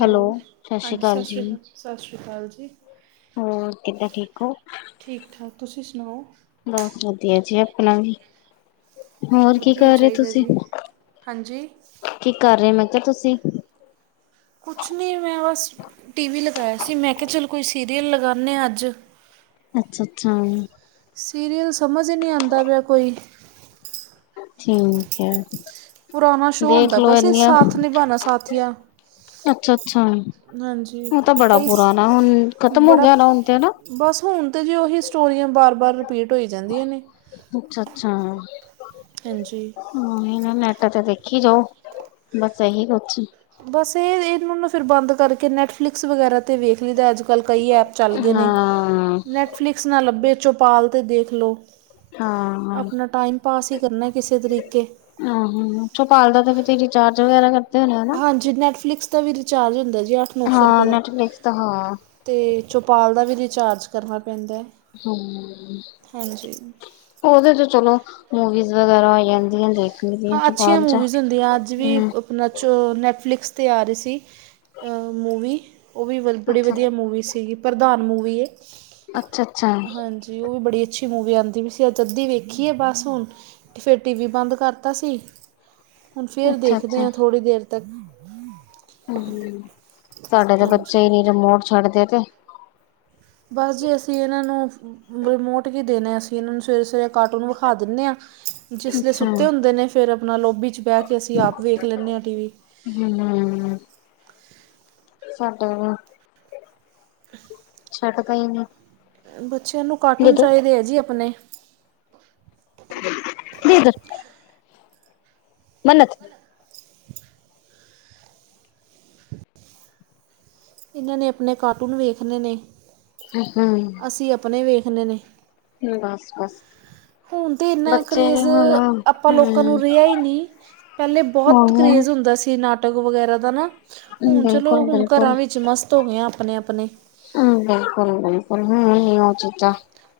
Hello, ਸਤਿ ਸ਼੍ਰੀ ਅਕਾਲ ਜੀ। ਸਤਿ ਸ਼੍ਰੀ ਅਕਾਲ ਜੀ। ਹੋਰ ਕਿੱਦਾਂ ਠੀਕ ਹੋ ਠੀਕ ਠਾਕ ਤੁਸੀਂ ਸੁਣਾਓ ਬਸ ਵਧੀਆ ਜੀ, ਆਪਣਾ ਵੀ ਹੋਰ ਕੀ ਵਧੀਆ ਹੀ ਕਰ ਰਹੇ ਚਾਹੀਦਾ ਤੁਸੀਂ ਜੀ ਹਾਂਜੀ ਕੀ ਕਰ ਰਹੇ ਮੈਂ ਕਿਹਾ ਤੁਸੀਂ ਕੁਛ ਨਹੀਂ, ਮੈਂ ਬਸ ਟੀ ਵੀ ਲਗਾਇਆ ਸੀ, ਮੈਂ ਕਿਹਾ ਚਲ ਕੋਈ ਸੀਰੀਅਲ ਲਗਾਉਂਦੇ ਹਾਂ ਅੱਜ ਅੱਛਾ -ਅੱਛਾ ਸੀਰੀਅਲ ਸਮਝ ਨਹੀਂ ਆਉਂਦਾ ਪਿਆ ਕੋਈ ਠੀਕ ਹੈ। ਪੁਰਾਣਾ ਸ਼ੋਅ ਦੇਖ ਹੁੰਦਾ ਪਿਆ ਲੋ ਸੀ ਇੰਨੀਆਂ ਸਾਥ ਨਿਭਾਉਣਾ ਸਾਥੀਆਂ ਅੱਛਾ -ਅੱਛਾ ਹਾਂਜੀ ਉਹ ਤਾਂ ਬੜਾ ਕਈ ਪੁਰਾਣਾ ਹੁਣ ਖਤਮ ਹੋ ਬੜਾ ਗਿਆ ਨਾ ਹੁਣ ਤੇ ਹਨਾ ਬਸ, ਹੁਣ ਤਾਂ ਜੇ ਉਹੀ ਸਟੋਰੀਆਂ ਬਾਰ ਬਾਰ ਰਿਪੀਟ ਹੋਈ ਜਾਂਦੀਆਂ ਨੇ ਅੱਛਾ ਅੱਛਾ ਹਾਂਜੀ ਹ ਅ ਨੈਟ ਚ ਦੇਖੀ ਜੋ ਬਸ ਇਹੀ ਕੁਛ ਹੀ ਬਸ ਇਹ ਵੇਖ ਫਿਰ ਬੰਦ ਕਰਕੇ, ਨੈਟਫਲਿਕਸ ਵਗੈਰਾ ਤੇ ਵੇਖ ਲਈਦਾ ਅੱਜ ਕੱਲ ਕਈ ਐਪ ਚੱਲ ਗਏ ਨੇ ਨੈਟ ਹਾਂ ਨੈਟਫਲਿਕਸ ਨਾਲ ਲੱਭੇ ਚੌਪਾਲ ਦੇ ' ਦੇਖ ਲਓ ਹਾਂ ਆਪਣਾ ਟਾਈਮ ਪਾਸ ਹੀ ਕਰਨਾ ਕਿਸੇ ਤਰੀਕੇ ਆਹ ਚੋਪਾਲ ਦਾ ਤੇ ਰਿਚਾਰਜ ਵਗੈਰਾ ਕਰ ਹਾਂਜੀ, ਨੈੱਟਫਲਿਕਸ ਦਾ ਵੀ ਰਿਚਾਰਜ ਹੁੰਦਾ ਜੀ ਅੱਠ ਨੌ ਸੌ ਹਾਂ, ਰੁਪਏ ਦਾ ਨੈਟਫਲਿਕਸ ਤਾਂ ਹਾਂ ਅਤੇ ਚੌਪਾਲ ਦਾ ਵੀ ਰਿਚਾਰਜ ਕਰਨਾ ਪੈਂਦਾ ਹਮ ਹਾਂਜੀ ਉਹਦੇ ਤੇਚ ਚਲੋ, ਮੂਵੀਜ਼ ਵਗੈਰਾ ਹੋ ਜਾਂਦੀਆਂ ਦੇਖ ਲਈਦੀਆਂ ਹਾਂ, ਚ ਅੱਛੀਆਂ ਬਾਅਦ ਚ ਮੂਵੀਜ਼ ਹੁੰਦੀਆਂ ਅੱਜ ਵੀ ਹਮ ਅੱਜ ਨੈੱਟਫਲਿਕਸ 'ਤੇ ਆ ਰਹੀ ਸੀ ਮੂਵੀ ਮੂਵੀ ਬੜੀ ਅੱਛਾ ਵਧੀਆ ਮੂਵੀ ਸੀਗੀ, ਪ੍ਰਧਾਨ ਮੂਵੀ ਏ ਅੱਛਾ- ਅੱਛਾ ਤੇ ਉਹ ਵੀ ਬੜੀ ਅੱਛੀ ਮੂਵੀ ਆਉਂਦੀ ਪਈ ਸੀ ਅੱਜ ਅੱਧੀ ਵੇਖੀ ਹੈ ਬਸ ਹੁਣ ਤੇ ਫਿਰ ਟੀ ਵੀ ਬੰਦ ਕਰਤਾ ਸੀ, ਹੁਣ ਫੇਰ ਅੱਛਾ ਦੇਖਦੇ ਅੱਛਾ ਹਾਂ ਥੋੜ੍ਹੀ ਦੇਰ ਤ ਹਮ ਹ ਸਾਡੇ ਤਾਂ ਬੱਚਾ ਹੀ ਨੀ ਰਿਮੋਟ ਛੱਡਦੇ ਤੇ ਬਸ ਜੇ ਅਸੀਂ ਇਹਨਾਂ ਨੂੰ ਰਿਮੋਟ ਕੀ ਦੇਣੇ ਅਸੀਂ, ਇਹਨਾਂ ਨੂੰ ਸਵੇਰੇ- ਸਵੇਰੇ ਕਾਰਟੂਨ ਵਿਖਾ ਦਿੰਦੇ ਹਾਂ। ਜਿਸ ਲੇ ਅੱਛਾ ਸੁੱਤੇ ਹੁੰਦੇ ਨੇ ਫਿਰ ਆਪਣਾ ਲੋਬੀ 'ਚ ਬਹਿ ਕੇ ਅਸੀਂ ਆਪ ਵੇਖ ਲੈਂਦੇ ਹਾਂ, ਟੀ ਵੀ ਹਮ ਹ ਸਾਡੇ ਛੱਡ ਦੇ ਹੀ ਨਹੀਂ ਬੱਚਿਆਂ ਨੂੰ ਕਾਰਟੂਨ ਚਾਹੀਦੇ ਹੈ ਜੀ, ਆਪਣੇ ਬੀਦਰ ਮੰਨਤ ਇਹਨਾਂ ਨੇ ਆਪਣੇ ਕਾਰਟੂਨ ਵੇਖਣੇੇ ਨੇ ਹੂੰ, ਅਸੀਂ ਆਪਣੇ ਵੇਖਣੇ ਨੇ ਬਸ ਬਸ ਹੁਣ ਤਾਂ ਏਨਾ ਬੱਚੇ ਵੀ ਕਰੇਜ਼ ਹੁਣ ਆਪਾਂ ਹਮ ਲੋਕਾਂ ਨੂੰ ਰਿਆ ਈ ਨੀ ਪੈਲੇ ਬਹੁਤ ਉਹੀ ਨਾ ਕਰੇਜ਼ ਹੁੰਦਾ ਸੀ ਨਾਟਕ ਵਗੈਰਾ ਦਾ ਨਾ। ਹੁਣ ਚਲੋ ਬਿਲਕੁਲ ਹੁਣ ਘਰਾਂ ਬਿਲਕੁਲ ਵਿੱਚ ਮਸਤ ਹੋਗੇ ਆ ਆਪਣੇ- ਆਪਣੇ। ਹੂੰ, ਬਿਲਕੁਲ ਬਿਲਕੁਲ, ਹੁਣ ਨੀ ਓ ਚੀਜ਼ਾਂ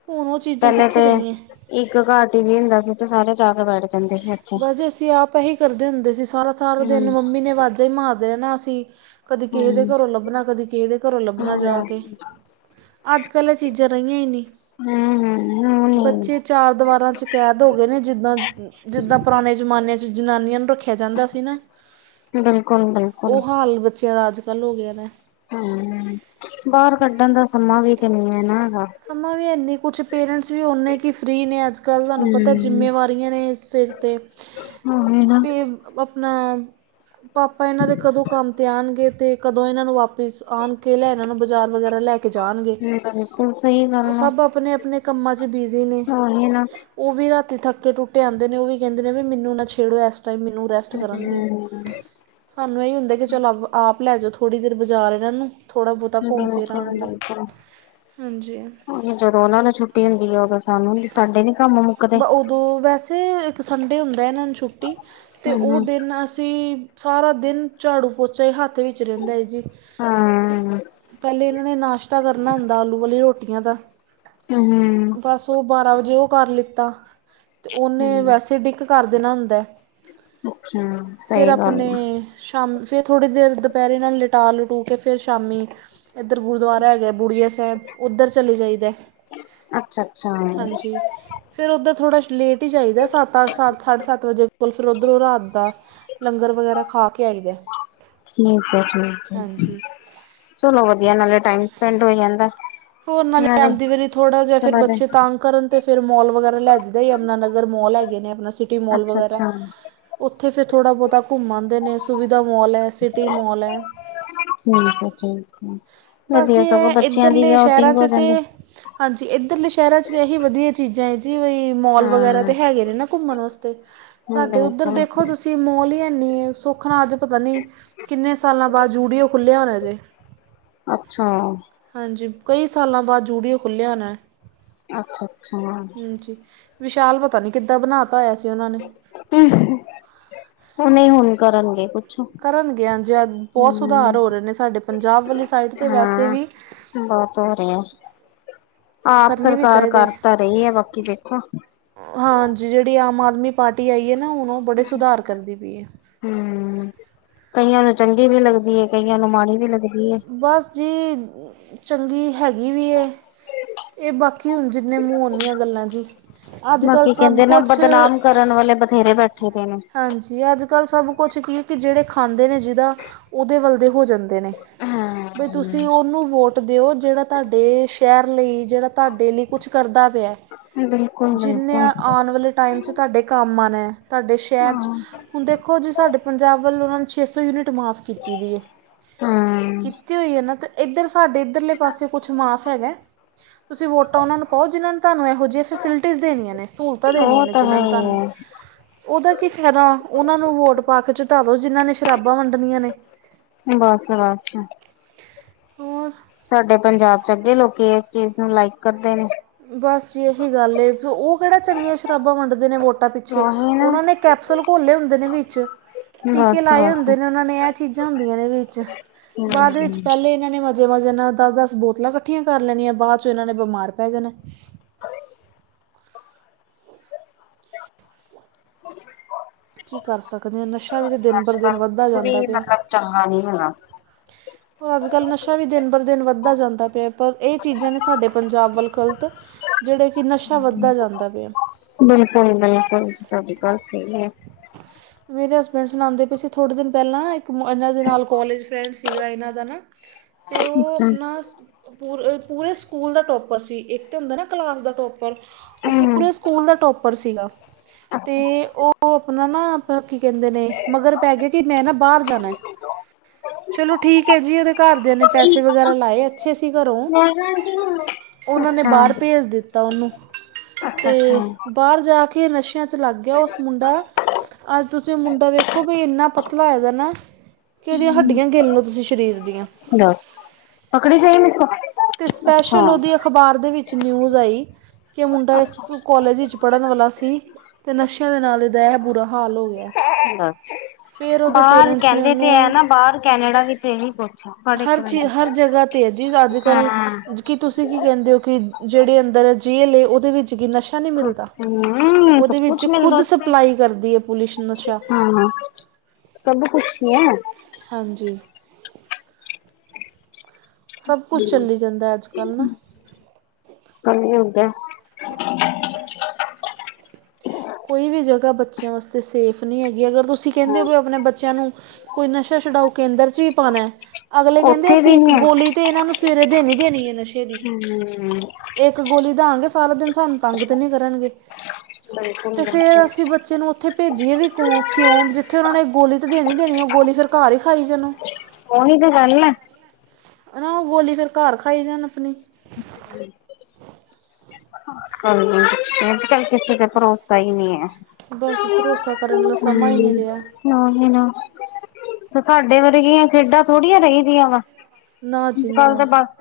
ਹੁਣ ਓ ਚੀਜ਼ਾਂ ਪਹਿਲੇ ਕਿੱਥੇ ਤੇ ਰਹੀਆਂ। ਇੱਕ ਘਰ ਟੀਵੀ ਹੁੰਦਾ ਸੀ ਤੇ ਸਾਰੇ ਜਾ ਕੇ ਬੈਠ ਜਾਂਦੇ ਸੀ ਉੱਥੇ। ਵੈਸੇ ਅਸੀਂ ਆਪ ਇਹੀ ਕਰਦੇ ਹੁੰਦੇ ਸੀ, ਸਾਰਾ ਸਾਰਾ ਹੂੰ, ਦਿਨ ਮੰਮੀ ਨੇ ਵਾਜ਼ਾਂ ਈ ਮਾਰਦੇ ਰੈਣਾ ਅਸੀਂ ਕਦੀ ਹੂੰ, ਕਿਸੇ ਦੇ ਘਰੋਂ ਲੱਭਣਾ, ਕਦੀ ਕਿਸੇ ਦੇ ਘਰੋਂ ਲੱਭਣਾ ਹੂੰ, ਜਾ ਕੇ ਅੱਜ ਕੱਲ ਏ ਚੀਜ਼ਾਂ ਰਹੀਆਂ ਈ ਨੀ ਹੂੰ, ਹੂੰ ਨੀ। ਬੱਚੇ ਚ ਚਾਰ ਦਵਾਰਾਂ ਚ ਕੈਦ ਹੋਗੇ ਨੇ ਜਿੱਦਾਂ ਜਿੱਦਾਂ ਪੁਰਾਣੇ ਜ਼ਮਾਨੇ ਚ ਜਨਾਨੀਆਂ ਨੂੰ ਰੱਖਿਆ ਜਾਂਦਾ ਸੀ ਨਾ। ਬਿਲਕੁਲ-ਬਿਲਕੁਲ ਓ ਹਾਲ ਬੱਚਿਆਂ ਦਾ ਅੱਜ ਕੱਲ ਹੋ ਗਿਆ ਵੈ। ਹੂੰ, ਬਾਰ ਕੱਢਣ ਦਾ ਸਮਾਂ ਵੀ ਤੇ ਨੀ ਐ ਨਾ ਹੈਗਾ। ਸਮਾਂ ਵੀ ਹੈਨੀ, ਕੁਛ ਪੇਰੈਂਟਸ ਵੀ ਉਨੇ ਕਿ ਫਰੀ ਨੇ ਅੱਜ ਕੱਲ, ਤੁਹਾਨੂੰ ਪਤਾ ਹੂੰ, ਜ਼ਿੰਮੇਵਾਰੀਆਂ ਨੇ ਸਿਰ ਤੇ ਉਹੀ ਨਾ ਤੇ ਆਪਣਾ ਪਾਪਾ ਇਹਨਾਂ ਦੇ ਕਦੋਂ ਕੰਮ ਤੇ ਆਣਗੇ ਤੇ ਕਦੋਂ ਇਹਨਾਂ ਨੂੰ ਵਾਪਿਸ ਆਣ ਕੇ ਲੈਣ ਇਹਨਾਂ ਨੂੰ ਬਾਜ਼ਾਰ ਵਗੈਰਾ ਲੈ ਕੇ ਜਾਣਗੇ। [unintelligible] ਹੁਣ ਸਈ ਏ ਓ ਸਭ ਆਪਣੇ ਆਪਣੇ ਕੰਮਾਂ ਚ ਬਿਜ਼ੀ ਨੇ। ਉਹੀ ਨਾ ਓ ਵੀ ਰਾਤੀ ਥੱਕੇ ਟੁਟੇ ਆਂਦੇ ਨੇ, ਓ ਵੀ ਕਹਿੰਦੇ ਨੇ ਵੀ ਮੈਨੂੰ ਨਾ ਛੇੜੋ ਇਸ ਟਾਈਮ ਮੈਨੂੰ ਰੈਸਟ ਕਰਨ ਦੋ। ਹੂੰ ਸਾਨੂੰ ਇਹੀ ਹੁੰਦਾ ਕਿ ਚੱਲ ਆਪ ਆਪ ਲੈਜੋ ਥੋੜ੍ਹੀ ਦੇਰ ਬਾਜ਼ਾਰ ਇਹਨਾਂ ਨੂੰ ਥੋੜ੍ਹਾ ਬਹੁਤ ਘੁੰਮ-ਫਿਰ ਆਣਗੇ, ਬਿਲਕੁਲ-ਬਿਲਕੁਲ। ਹਾਂਜੀ। ਜਦੋਂ ਉਹਨਾਂ ਨੂੰ ਛੁੱਟੀ ਹੁੰਦੀ ਏ, ਉਦੋਂ ਸਾਨੂੰ ਸਾਡੇ ਨੀ ਕੰਮ ਮੁੱਕਦੇ। ਤੇ ਇੱਕ ਸੰਡੇ ਹੁੰਦਾ ਏਨਾਂ ਨੂੰ ਛੁੱਟੀ ਤੇ ਹੂੰ, ਓ ਹੂੰ, ਦਿਨ ਅਸੀਂ ਸਾਰਾ ਦਿਨ ਝਾੜੂ-ਪੋਚਾ ਈ ਹੱਥ ਵਿੱਚ ਰਹਿੰਦਾ ਐ ਜੀ। ਹਾਂ, ਪਹਿਲੇ ਨਾਸ਼ਤਾ ਕਰਨਾ ਹੁੰਦਾ ਆਲੂ ਵਾਲੀ ਰੋਟੀਆਂ ਦਾ ਹੂੰ। ਬਸ ਓ ਬਾਰਾਂ ਵਜੇ ਉਹ ਕਰ ਲਿੱਤਾ ਤੇ ਉਹਨੇ ਹੂੰ। ਵੈਸੇ ਡਿੱਕ ਕਰ ਦੇਣਾ ਹੁੰਦਾ। ਅੱਛਾ ਫੇਰ ਸਹੀ ਗੱਲ ਆਪਣੇ ਆ ਸ਼ਾਮ ਫੇਰ ਥੋੜ੍ਹੀ ਦੇਰ ਦੁਪਹਿਰੇ ਇਹਨਾਂ ਨੂੰ ਲੇਟਾ ਲਟੁ ਕੇ ਫੇਰ ਸ਼ਾਮੀ ਇੱਧਰ ਗੁਰੂਦੁਆਰਾ ਹੈਗਾ ਬੁੜੀਆਂ ਸਾਹਿਬ ਉੱਧਰ ਚਲੇ ਜਾਈ ਦਾ। ਅੱਛਾ ਅੱਛਾ। ਫਿਰ ਉਧਰ ਥੋੜਾ ਲੇਟ ਈ ਜਾਈਦਾ, ਸੱਤ ਅੱਠ ਸਾਡੇ਼ ਸੱਤ ਵਜੇ, ਫਿਰ ਉੱਧਰੋ ਰਾਤ ਦਾ ਲੰਗਰ ਵਗੈਰਾ ਖਾ ਕੇ ਆਈਦਾ ਠੀਕ ਐ, ਠੀਕ ਐ ਹਾਂਜੀ ਚਲੋ ਵਧੀਆ ਨਾਲੇ ਟਾਈਮ ਸਪੈਂਡ ਹੋ ਜਾਂਦਾ। ਹੋਰ ਨਾਲੇ ਆਂਦੀ ਵਾਰੀ ਥੋੜਾ ਜਾ ਫੇਰ ਸਵੇਰੇ ਬੱਚੇ ਤਂਗ ਕਰਨ ਤੇ ਫਿਰ ਮੋਲ ਵਗੈਰਾ ਲੈ ਜਾਈ ਦਾ, ਯਮੁਨਾਨਗਰ ਮੋਲ ਹੈਗੇ ਨੇ। ਸਿਟੀ ਮੋਲ ਵਗੈਰਾ [unintelligible] ਉੱਥੇ ਫੇਰ ਥੋੜਾ ਬਹੁਤਾ ਘੁੰਮ ਆਂਦੇ ਨੇ, ਸੁਵਿਧਾ ਮੋਲ ਏ ਸਿਟੀ ਮੋਲ ਏ, ਠੀਕ ਹੈ ਠੀਕ ਹੈ ਬਸ ਜੀ ਵਧੀਆ ਸਗੋਂ ਏ ਬੱਚਿਆਂ ਦੀ ਵੀ ਇੱਧਰਲੇ ਸ਼ਹਿਰਾਂ ਆਊਟਿੰਗ ਹੋ ਚ ਤੇ ਜਾਂਦੀ ਹਾਂਜੀ ਇੱਧਰਲੇ ਸ਼ਹਿਰਾਂ ਚ ਏਹੀ ਵਧੀਆ ਚੀਜ਼ਾਂ ਹੈ ਜੀ, ਵਈ ਮਾਲ ਵਗੈਰਾ ਹਾਂ ਤੇ ਹੈਗੇ ਨੇ ਨਾ ਘੁੰਮਣ ਵਾਸਤੇ ਹਾਂ ਸਾਡੇ ਉੱਧਰ ਬਿਲਕੁਲ ਦੇਖੋ ਤੁਸ ਕਿ ਮੋਲ ਹੀ ਹੈਨੀ, ਸੁੱਖ ਨਾਲ ਅੱਜ ਪਤਾ ਨੀ ਕਿੰਨੇ ਸਾਲਾਂ ਬਾਦ ਜੂਡੀਓ ਖੁੱਲ੍ਹਿਆ ਹੁਣ ਜੇ ਅੱਛਾ ਹਾਂਜੀ ਕਈ ਸਾਲਾਂ ਬਾਅਦ ਜੂਡੀਓ ਖੁੱਲ੍ਹਿਆ ਹੋਣਾ ਐ ਅੱਛਾ ਅੱਛਾ ਹਾਂਜੀ ਵਿਸ਼ਾਲ ਪਤਾ ਨੀ ਕਿੱਦਾਂ ਬਣਾ ਤਾ ਹੋਇਆ ਸੀ ਉਹਨਾਂ ਨੇ ਹਮ ਹੁ ਨਹੀਂ ਹੁਣ ਕਰਨਗੇ ਕੁ ਕਰਨਗ ਜੇ ਬਹੁਤ ਸੁਧਾਰ ਹੋ ਰਹੇ ਨੇ ਸਾਡੇ ਪੰਜਾਬ ਵਾਲੀ ਸਾਈਡ ਤੇ ਵੈਸੇ ਹਾਂ ਵੀ ਬਹੁਤ ਹੋ ਰੇ ਆ ਆਪ ਕਰਨੇ ਵੀ ਸਰਕਾਰ ਚਾਹੀਦੇ ਕਰ ਤਾਂ ਰਹੀ ਹੈ ਬਾਕੀ ਦੇਖੋ ਹਾਂਜੀ ਜਿਹੜੀ ਆਮ ਆਦਮੀ ਪਾਰਟੀ ਆਈ ਨਾ ਹੁਣ ਉਹ ਬੜੇ ਸੁਧਾਰ ਕਰਦੀ ਪਈਏ ਹਮ ਕਈਆਂ ਨੂੰ ਚੰਗੀ ਵੀ ਲੱਗਦੀ ਐ ਕਈਆਂ ਨੂੰ ਮਾੜੀ ਵੀ ਲੱਗਦੀ ਐ ਬਸ ਜੀ ਚੰਗੀ ਹੈਗੀ ਵੀ ਏ ਇਹ ਬਾਕੀ ਹੁਣ ਜਿੰਨੇ ਮੂੰਹ ਓਨੀਆਂ ਗੱਲਾਂ ਜੀ ਅੱਜ ਕੱਲ੍ਹ ਬਾਕੀ ਸਭ ਕਹਿੰਦੇ ਨਾ ਕੁਛ ਬਦਨਾਮ ਕਰਨ ਵਾਲੇ ਬਥੇਰੇ ਬੈਠੇ ਦੇ ਨੇ ਹਾਂਜੀ ਅੱਜ ਕੱਲ੍ਹ ਸਭ ਕੁਛ ਕੀ ਹ ਕਿ ਜਿਹੜੇ ਖਾਂਦੇ ਨੇ ਜਿਹਦਾ ਉਹਦੇ ਵੱਲਦੇ ਹੋ ਜਾਂ ਦੇ ਨੇ ਬ ਹਾਂ, ਤੁਸੀਂ ਉਹਨੂੰ ਵੋ ਟ ਦਿਓ ਜਿਹੜਾ ਤੁਹਾਡੇ ਸ਼ਹਿਰ ਲਈ ਜਿਹੜਾ ਤੁਹਾਡੇ ਲਈ ਕੁਛ ਕਰਦਾ ਪਿਆ ਜਿੰਨੇ ਬਿਲਕੁਲ-ਬਿਲਕੁਲ ਆਉਣ ਵਾਲੇ ਟਾਈਮ ਚ ਤਾਡੇ ਕੰਮ ਆਨੈ ਤੁਹਾਡੇ ਸ਼ਹਿਰ ਚ ਹਾਂ। ਹੁਣ ਦੇਖੋ ਜੀ ਸਾਡੇ ਪੰਜਾਬ ਵੱਲ ਉਹਨਾਂ ਛੇ ਸੌ ਯੂਨਿਟ ਮਾਫ਼ ਕੀਤੀ ਵੀ ਐ ਹੂੰ, ਕੀਤੀ ਹੋਈ ਐ ਨਾ ਤੇ ਐਦਰ ਸਾਡੇ [unintelligible] ਇੱਧਰਲੇ ਪਾਸੇ ਕੁਛ ਮਾਫ਼ ਹੈਗਾ ਤੁਸੀਂ ਵੋਟਾਂ ਉਹਨਾਂ ਨੂੰ ਪਾਓ ਜਿਨ੍ਹਾਂ ਨੇ ਤੁਹਾਨੂੰ ਇਹੋ ਜਿਹੀਆਂ ਫੈਸਿਲਿਟੀਜ਼ ਦੇਣੀਆਂ ਨੇ ਸਹੂਲਤਾਂ ਦੇਣੀਆਂ ਉਹ ਨੇ ਤਾਂ ਜਿਨ੍ਹਾਂ ਹੈ ਨੇ ਤੁਹਾਨੂੰ ਈ ਉਹਦਾ ਕੀ ਫਾਇਦਾ ਉਹਨਾਂ ਨੂੰ ਵੋਟ ਪਾ ਕੇ ਚਤਾ ਦੋ ਜਿਹਨਾਂ ਨੇ ਸ਼ਰਾਬਾਂ ਵੰਡਣੀਆਂ ਨੇ ਬਸ ਬੱਸ ਹੋਰ ਸਾਡੇ ਪੰਜਾਬ ਚ ਅੱਗੇ ਲੋਕੀ ਇਸ ਚੀਜ਼ ਨੂੰ ਲਾਈਕ ਕਰਦੇ ਨੇ ਬਸ ਜੀ ਇਹੀ ਗੱਲ ਏ ਉਹ ਕਿਹੜਾ ਚੰਗੀਆਂ ਸ਼ਰਾਬਾਂ ਵੰਡਦੇ ਨੇ ਵੋਟਾਂ ਪਿੱਛੇ ਉਹੀ ਨਾ ਉਹਨਾਂ ਨੇ ਕੈਪਸੂਲ ਘੋਲੇ ਹੁੰਦੇ ਨੇ ਵਿੱਚ ਟੀਕੇ ਲਾਏ ਬਸ-ਬਸ ਹੁੰਦੇ ਹੂੰ। ਨੇ ਉਹਨਾਂ ਨੇ ਇਹ ਚੀਜ਼ਾਂ ਹੁੰਦੀਆਂ ਨੇ ਇਹ ਵਿੱਚ ਬਾਅਦ ਵਿੱਚ ਪਹਿਲਲੇ ਇਹਨਾਂ ਨੇ ਮ ਜਿਾਂ ਜਿਨਾਂ ਦਸ ਦਸ ਬੋਤਲਾਂ ਇਕੱਠੀਆਂ ਕਰ ਲੈਣੀਆਂ ਬਾਅਦ ਚ ਇਹਨਾਂ ਨੇ ਬਿਮਾਰ ਪੈ ਜਾਣਾ ਹ [unintelligible] ਕੀ ਕਰ ਸਕਦੇ ਹਾਂ ਨਸ਼ਾ ਵੀ ਤਾਂ ਦਿਨ ਬਰ ਦਿਨ ਅੱਜ-ਕੱਲ ਵੱਧਦਾ ਕੁਛ ਜਾਂਦਾ ਵੀ ਪਿਆ ਮਤਲਬ ਚੰਗਾ ਨੀ ਹੈਗਾ ਰ ਅੱਜ ਕੱਲ੍ਹ ਨਸ਼ਾ ਵੀ ਦਿਨ ਬਰ ਦਿਨ ਵੱਧਦਾ ਜਾਂਦਾ ਪਿਆ ਪਰ ਇਹ ਚੀਜ਼ਾਂ ਨੇ ਸਾਡੇ ਪੰਜਾਬ ਵੱਲ ਗ਼ਲਤ ਜਿਹੜੇ ਕਿ ਨਸ਼ਾ ਵੱਧਦਾ ਜਾਂਦਾ ਪਿਆ ਬਿਲਕੁਲ ਬਿਲਕੁਲ ਜੀ ਤੁਹਾਡੀ ਗੱਲ ਸਹੀ ਹੈ ਮੇਰੇ ਹਸਬੈਂਡ ਸੁਣਾਂਦੇ ਪਏ ਸੀ ਥੋੜੇ ਦਿਨ ਪਹਿਲਾਂ ਇੱਕ ਇਹਨਾਂ ਦੇ ਨਾਲ ਕੋਲੇਜ ਫਰੈਂਡ ਸੀਗਾ ਇਹਨਾਂ ਦਾ ਨਾ ਤੇ ਉਹ ਆਪਣਾ ਪੂਰੇ ਪੂਰੇ ਸਕੂਲ ਦਾ ਟੋਪਰ ਸੀ ਇੱਕ ਤੇ ਹੁੰਦਾ ਨਾ ਕਲਾਸ ਦਾ ਟੋਪਰ ਉਹ ਹੂੰ। ਪੂਰੇ ਸਕੂਲ ਦਾ ਟੋਪਰ ਸੀਗਾ ਅਤੇ ਅੱਛਾ, ਉਹ ਆਪਣਾ ਨਾ ਕੀ ਕਹਿੰਦੇ ਨੇ ਮਗਰ ਪੈ ਗਿਆ ਕਿ ਮੈਂ ਨਾ ਬਾਹਰ ਜਾਣਾ ਐ ਚਲੋ ਠੀਕ ਹੈ ਜੀ ਉਹਦੇ ਘਰਦਿਆਂ ਨੇ ਪੈਸੇ ਵਗੈਰਾ ਲਾਏ ਅੱਛੇ ਸੀ ਘਰੋਂ ਉਹਨਾਂ ਨੇ ਅੱਛਾ, ਬਾਹਰ ਭੇਜ ਦਿੱਤਾ ਉਹਨੂੰ ਅੱਛਾ। ਤੇ ਬਾਹਰ ਜਾ ਕੇ ਨਸ਼ਿਆਂ 'ਚ ਲੱਗ ਗਿਆ ਉਸ ਮੁੰਡਾ ਅੱਜ ਤੁਸੀਂ ਮੁੰਡਾ ਵੇਖੋ ਵੀ ਇੰਨਾ ਪਤਲਾ ਆਏ ਦਾ ਨਾ ਕਿ ਉਹਦੀਆਂ ਹੱਡ ਗਿੱਲਣੋ ਤੁਸੀਂ ਸਰੀਰ ਦੀਆਂ ਦਸ ਪਕੜ ਜਾਈ [unintelligible] ਤੇ ਸਪੈਸ਼ਲ ਉਹਦੀ ਅਖਬਾਰ ਦੇ ਵਿੱਚ ਨਿਊਜ਼ ਆਈ ਕਿ ਮੁੰਡਾ ਇਸ ਕੋਲਜ ਵਿੱਚ ਪੜ੍ਹਨ ਵਾਲਾ ਸੀ ਤੇ ਨਸ਼ਿਆਂ ਦੇ ਨਾਲ ਇਹਦਾ ਇਹ ਬੁਰਾ ਹਾਲ ਹੋ ਗਿਆ। ਬੱਸ ਫਿਰ ਉਹਦੇ ਬਾਹਰ ਪੇਰੈਂਟਸ ਨੇ ਕਹਿੰਦੇ ਤੇ ਹੈ ਉਹਨੂੰ ਨਾ ਬਾਹਰ ਕੈਨੇਡਾ ਵਿੱਚ ਇਹੀ ਆ। ਬੜੇ ਹਰ ਚੀਜ਼ ਹਰ ਜਗ੍ਹਾ ਹੈ ਜੀ ਅੱਜ ਹਾਂ, ਕੱਲ੍ਹ ਕੀ ਤੁਸੀਂ ਕੀ ਕਹਿੰਦੇ ਹੋ ਕਿ ਜੇਹੜੀ ਅੰਦਰ ਜੇਲ ਹੈ ਉਹਦੇ ਵਿੱਚ ਵੀ ਨਸ਼ਾ ਨਸ਼ਾ ਨਹੀਂ ਮਿਲਦਾ ਹੂੰ ਸਭ ਉਹਦੇ ਵਿੱਚ ਕੁਛ ਮਿਲਦਾ ਖੁਦ ਉੱਥੇ। ਸਪਲਾਈ ਕਰਦੀ ਹੈ ਪੁਲਿਸ ਨਸ਼ਾ ਹਾਂ, ਸਭ ਕੁਛ ਨ ਐ। ਹਾਂਜੀ। ਸਭ ਕੁਛ ਚੱਲ ਜਾਂਦਾ ਅੱਜ ਕੱਲ੍ਹ ਨਾ। ਕਲਯੁੱਗ ਐ। [unintelligible] ਕੋਈ ਵੀ ਜਗ੍ਹਾ ਬੱਚਿਆਂ ਵਾਸਤੇ ਸੇਫ ਨਹੀਂ ਹੈਗੀ। ਅਗਰ ਤੁਸੀਂ ਕਹਿੰਦੇ ਹੋ ਵੀ ਆਪਣੇ ਬੱਚਿਆਂ ਨੂੰ ਕੋਈ ਨਸ਼ਾ ਛਡਾਓ ਕੇਂਦਰ ਚ ਵੀ ਪਾਉਣਾ ਏ ਅਗਲੇ ਕਹਿੰਦੇ ਉੱਥੇ ਅਸੀਂ ਵੀ ਇੱਕ ਨੀ ਹੈ, ਗੋਲੀ ਤੇ, ਇਹਨਾਂ ਨੂੰ ਸਵੇਰੇ ਦੇਣੀ ਦੇਣੀ ਹੈ ਨਸ਼ੇ ਦੀ। ਹੂੰ ਇੱਕ ਗੋਲੀ ਦਾਗੇ ਸਾਰਾ ਦਿਨ ਸਾਨੂੰ ਤੰਗ ਤੇ ਨੀ ਕਰਨਗੇ। ਬਿਲਕੁਲ ਤੇ, ਫੇਰ ਬਿਲਕੁਲ। ਅਸੀਂ ਬੱਚੇ ਨੂੰ ਉੱਥੇ ਭੇਜੀਏ ਵੀ ਕਿਉਂ ਜਿੱਥੇ ਉਹਨਾਂ ਨੇ ਗੋਲੀ ਤਾਂ ਦੇਣੀ ਦੇਣੀ, ਉਹ ਗੋਲੀ ਫਿਰ ਘਰ ਹੀ ਖਾਈ ਜਾਣ ਉਹੀ ਤੇ ਗੱਲ ਹੈ। ਉਹ ਗੋਲੀ ਫਿਰ ਘਰ ਖਾਈ ਜਾਣ ਆਪਣੀ। [inaudible] ਹਾਜੀ ਅੱਜ ਕੱਲ ਕਿਸੇ ਤੇ ਭਰੋਸਾ ਹੀ ਨਹੀਂ ਹੈ। ਬਸ ਭਰੋਸਾ ਕਰਨ ਵਾਲਾ ਸਮਾਂ ਹੀ ਹੂੰ। ਨਹੀਂ ਰਿਹਾ ਨਾਂ ਜੀ ਨਾਂ ਤੇ ਸਾਡੇ ਵਰਗੀਆਂ ਖੇਡਾਂ ਥੋੜੀਆਂ ਰਹੀਦੀਆਂ ਵਾ। ਨਾ ਜੀ ਅੱਜਕਲ ਨਾ ਤੇ ਬਸ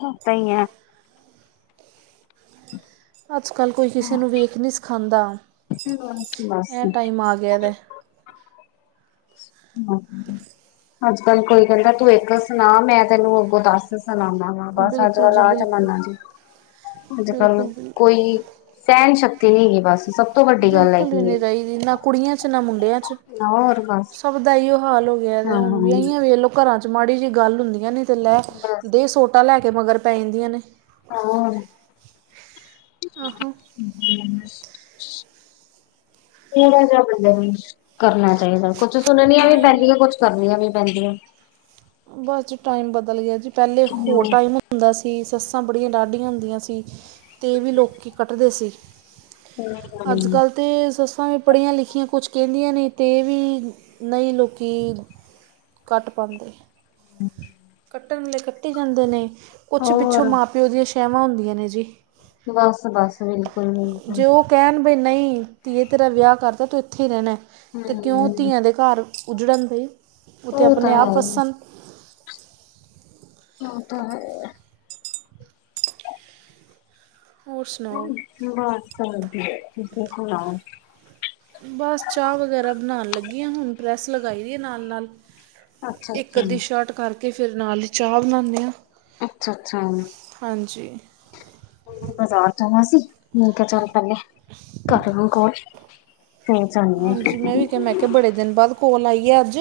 ਇਦਾਂ ਹੀ ਹੈ। ਅੱਜ ਕੱਲ੍ਹ ਕੋਈ ਕਿਸੇ ਨੂੰ ਵੇਖ ਨਹੀਂ ਸਿਖਾਉਂਦਾ ਬਸ ਬਸ ਐਂ ਟਾਈਮ ਆ ਗਿਆ ਵੈ। [unintelligible] [inaudible] ਅੱਜ ਕੱਲ ਕੋਈ ਕਹਿੰਦਾ, ਤੂੰ ਇੱਕ ਸੁਣਾ ਮੈਂ ਤੈਨੂੰ ਅੱਗੋਂ ਦੱਸ ਸੁਣਾਦਾ। ਹਾਂ ਬਸ ਅੱਜ ਬਿਲਕੁਲ ਕੱਲ ਜੀ ਆਹ ਬਿਲਕੁਲ ਜਮਾਨਾ ਜੀ ਅੱਜ ਕੱਲ ਬਿਲਕੁਲ ਬਿਲਕੁਲ ਕੋਈ ਸਹਿਣ ਸ਼ਕਤੀ ਨਹੀਂ ਹੈ। ਬਸ ਸਭ ਤੋਂ ਵੱਡੀ ਗੱਲ ਬਿਲਕੁਲ ਵੀ ਹੈਗੀ ਨਹੀਂ ਹੈ ਰਹੀਦੀ ਨਾ ਕੁੜੀਆਂ 'ਚ ਨਾ ਮੁੰਡਿਆਂ 'ਚ। ਹੋਰ ਬਸ ਸਭ ਦਾ ਓ ਹਾਲ ਹੋ ਗਿਆ। ਤੇ ਹਾਂ ਹੁਣ ਵੀਹੀਆਂ ਵੇਖ ਲੋ। ਘਰਾਂ ਚ ਮਾੜੀ ਜਿਹੀ ਗੱਲ ਹੁੰਦੀਆਂ ਨੇ ਤੇ ਲੈ ਬਸ ਦੇ ਸੋਟਾ ਲੈ ਕੇ ਮਗਰ ਪੈ ਜਾਂਦੀਆਂ ਨੇ। [unintelligible] ਆਹੋ। ਥੋੜਾ ਜਿਹਾ ਬੰਦੇ ਨੂੰ ਕਰਨਾ ਚਾਹੀਦਾ। ਕੁੱਛ ਸੁਣਨੀਆਂ ਵੀ ਟਾਈਮ ਪੈਂਦੀਆਂ ਕੁੱਛ ਕਰਨੀਆਂ ਵੀ ਪੈਂਦੀਆਂ। ਬਸ ਜੀ ਟਾਈਮ ਬਦਲ ਗਿਆ ਜੀ ਪਹਿਲੇ ਹੋਰ ਹਮ ਟਾਈਮ ਹੁੰਦਾ ਸੀ ਸੱਸਾਂ ਬੜੀਆਂ ਡਾਢੀਆਂ ਹੁੰਦੀਆਂ ਸੀ ਤੇ ਇਹ ਵੀ ਲੋਕੀ ਕੱਟਦੇ ਸੀ। ਅੱਜ ਕੱਲ੍ਹ ਅਤੇ ਸੱਸਾਂ ਵੀ ਪੜ੍ਹੀਆਂ ਲਿਖੀਆਂ, ਕੁਛ ਕਹਿੰਦੀਆਂ ਨਹੀਂ ਅਤੇ ਵੀ ਨਹੀਂ ਲੋਕੀ ਘੱਟ ਪਾਉਂਦੇ। ਅੱ ਕੱਟਣ ਆਲੇ ਕੱਟੀ ਜਾਂਦੇ ਨੇ, ਕੁਛ ਪਿੱਛੋਂ ਹੋਰ ਮਾਂ ਪਿਓ ਦੀਆਂ ਛੇਵਾਂ ਹੁੰਦੀਆਂ ਨੇ, ਜੀ। ਬਸ, ਬਸ, ਬਿਲਕੁਲ, ਬਿਲਕੁਲ ਕੈਣ ਬਈ ਨਹੀਂ ਧੀਏ ਤੇਰਾ ਵਿਆਹ ਕਰਦਾ, ਤੂੰ ਇੱਥੇ ਹੀ ਰੈਣਾ ਅਤੇ ਕਿਉਂ ਹਮ ਧੀਆਂ ਦੇ ਘਰ ਉੱਜੜਨ ਬਈ ਉਹਤੇ ਉਹ ਤਾਂ ਆਪਣੇ ਹੈ ਆਪ ਹੀ ਵੱਸਣ ਹਾਂ, ਤਾਂ ਹੈ। ਹੋਰ ਸੁਣਾਓ‌। ਬਸ ਵਧਿਆ, ਤੁਸੀਂ ਸੁਣਾਓ ਬਸ ਚਾਹ ਵਗੈਰਾ ਬਣਾਣ ਲੱਗੀ, ਹਾਂ ਹੁਣ ਪ੍ਰੈੱਸ ਲਗਾਈ ਦੀ ਹੈ, ਨਾਲ ਨਾਲ ਅੱਛਾ ਇੱਕ ਅੱਛਾ ਅੱਧੀ ਸ਼ਰਟ ਕਰਕੇ ਫਿਰ ਨਾਲ ਈ ਚਾਹ ਬਣਾਂਦੇ ਹਾਂ। ਅੱਛਾ ਅੱਛਾ ਹਾਂਜੀ ਬਾਜ਼ਾਰ ਜਾਣਾ ਸੀ। ਮੈ ਕੇਆ ਚੱਲ ਪੈਲਾ ਤਾਡੇ ਨਾਲ ਕੋਲ ਫੇਰ ਜਾਂਦੀ ਹਾਂ ਹਾਂਜੀ, ਮੈਂ ਵੀ ਕਿਹਾ ਮੈਂ ਕਿਹਾ ਬੜੇ ਦਿਨ ਬਾਅਦ ਕੋਲ ਆਈ ਹੈ, ਅੱਜ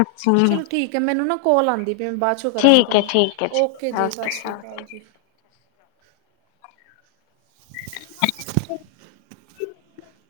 ਅੱਛਾ ਚਲੋ ਠੀਕ। ਮੈਨੂੰ ਨਾ ਕੋਲ ਆਂਦੀ ਵੀ ਮੈਂ ਬਾਅਦ 'ੋਂ ਕਰਾਂਗੀ ਠੀਕ ਹੈ ਤੁਹਾਨੂੰ ਠੀਕ ਹੈ ਓਕੇ, ਜੀ ਸਤਿ ਸ਼੍ਰੀ ਓਕੇ ਅਕਾਲ ਜੀ। [inaudible]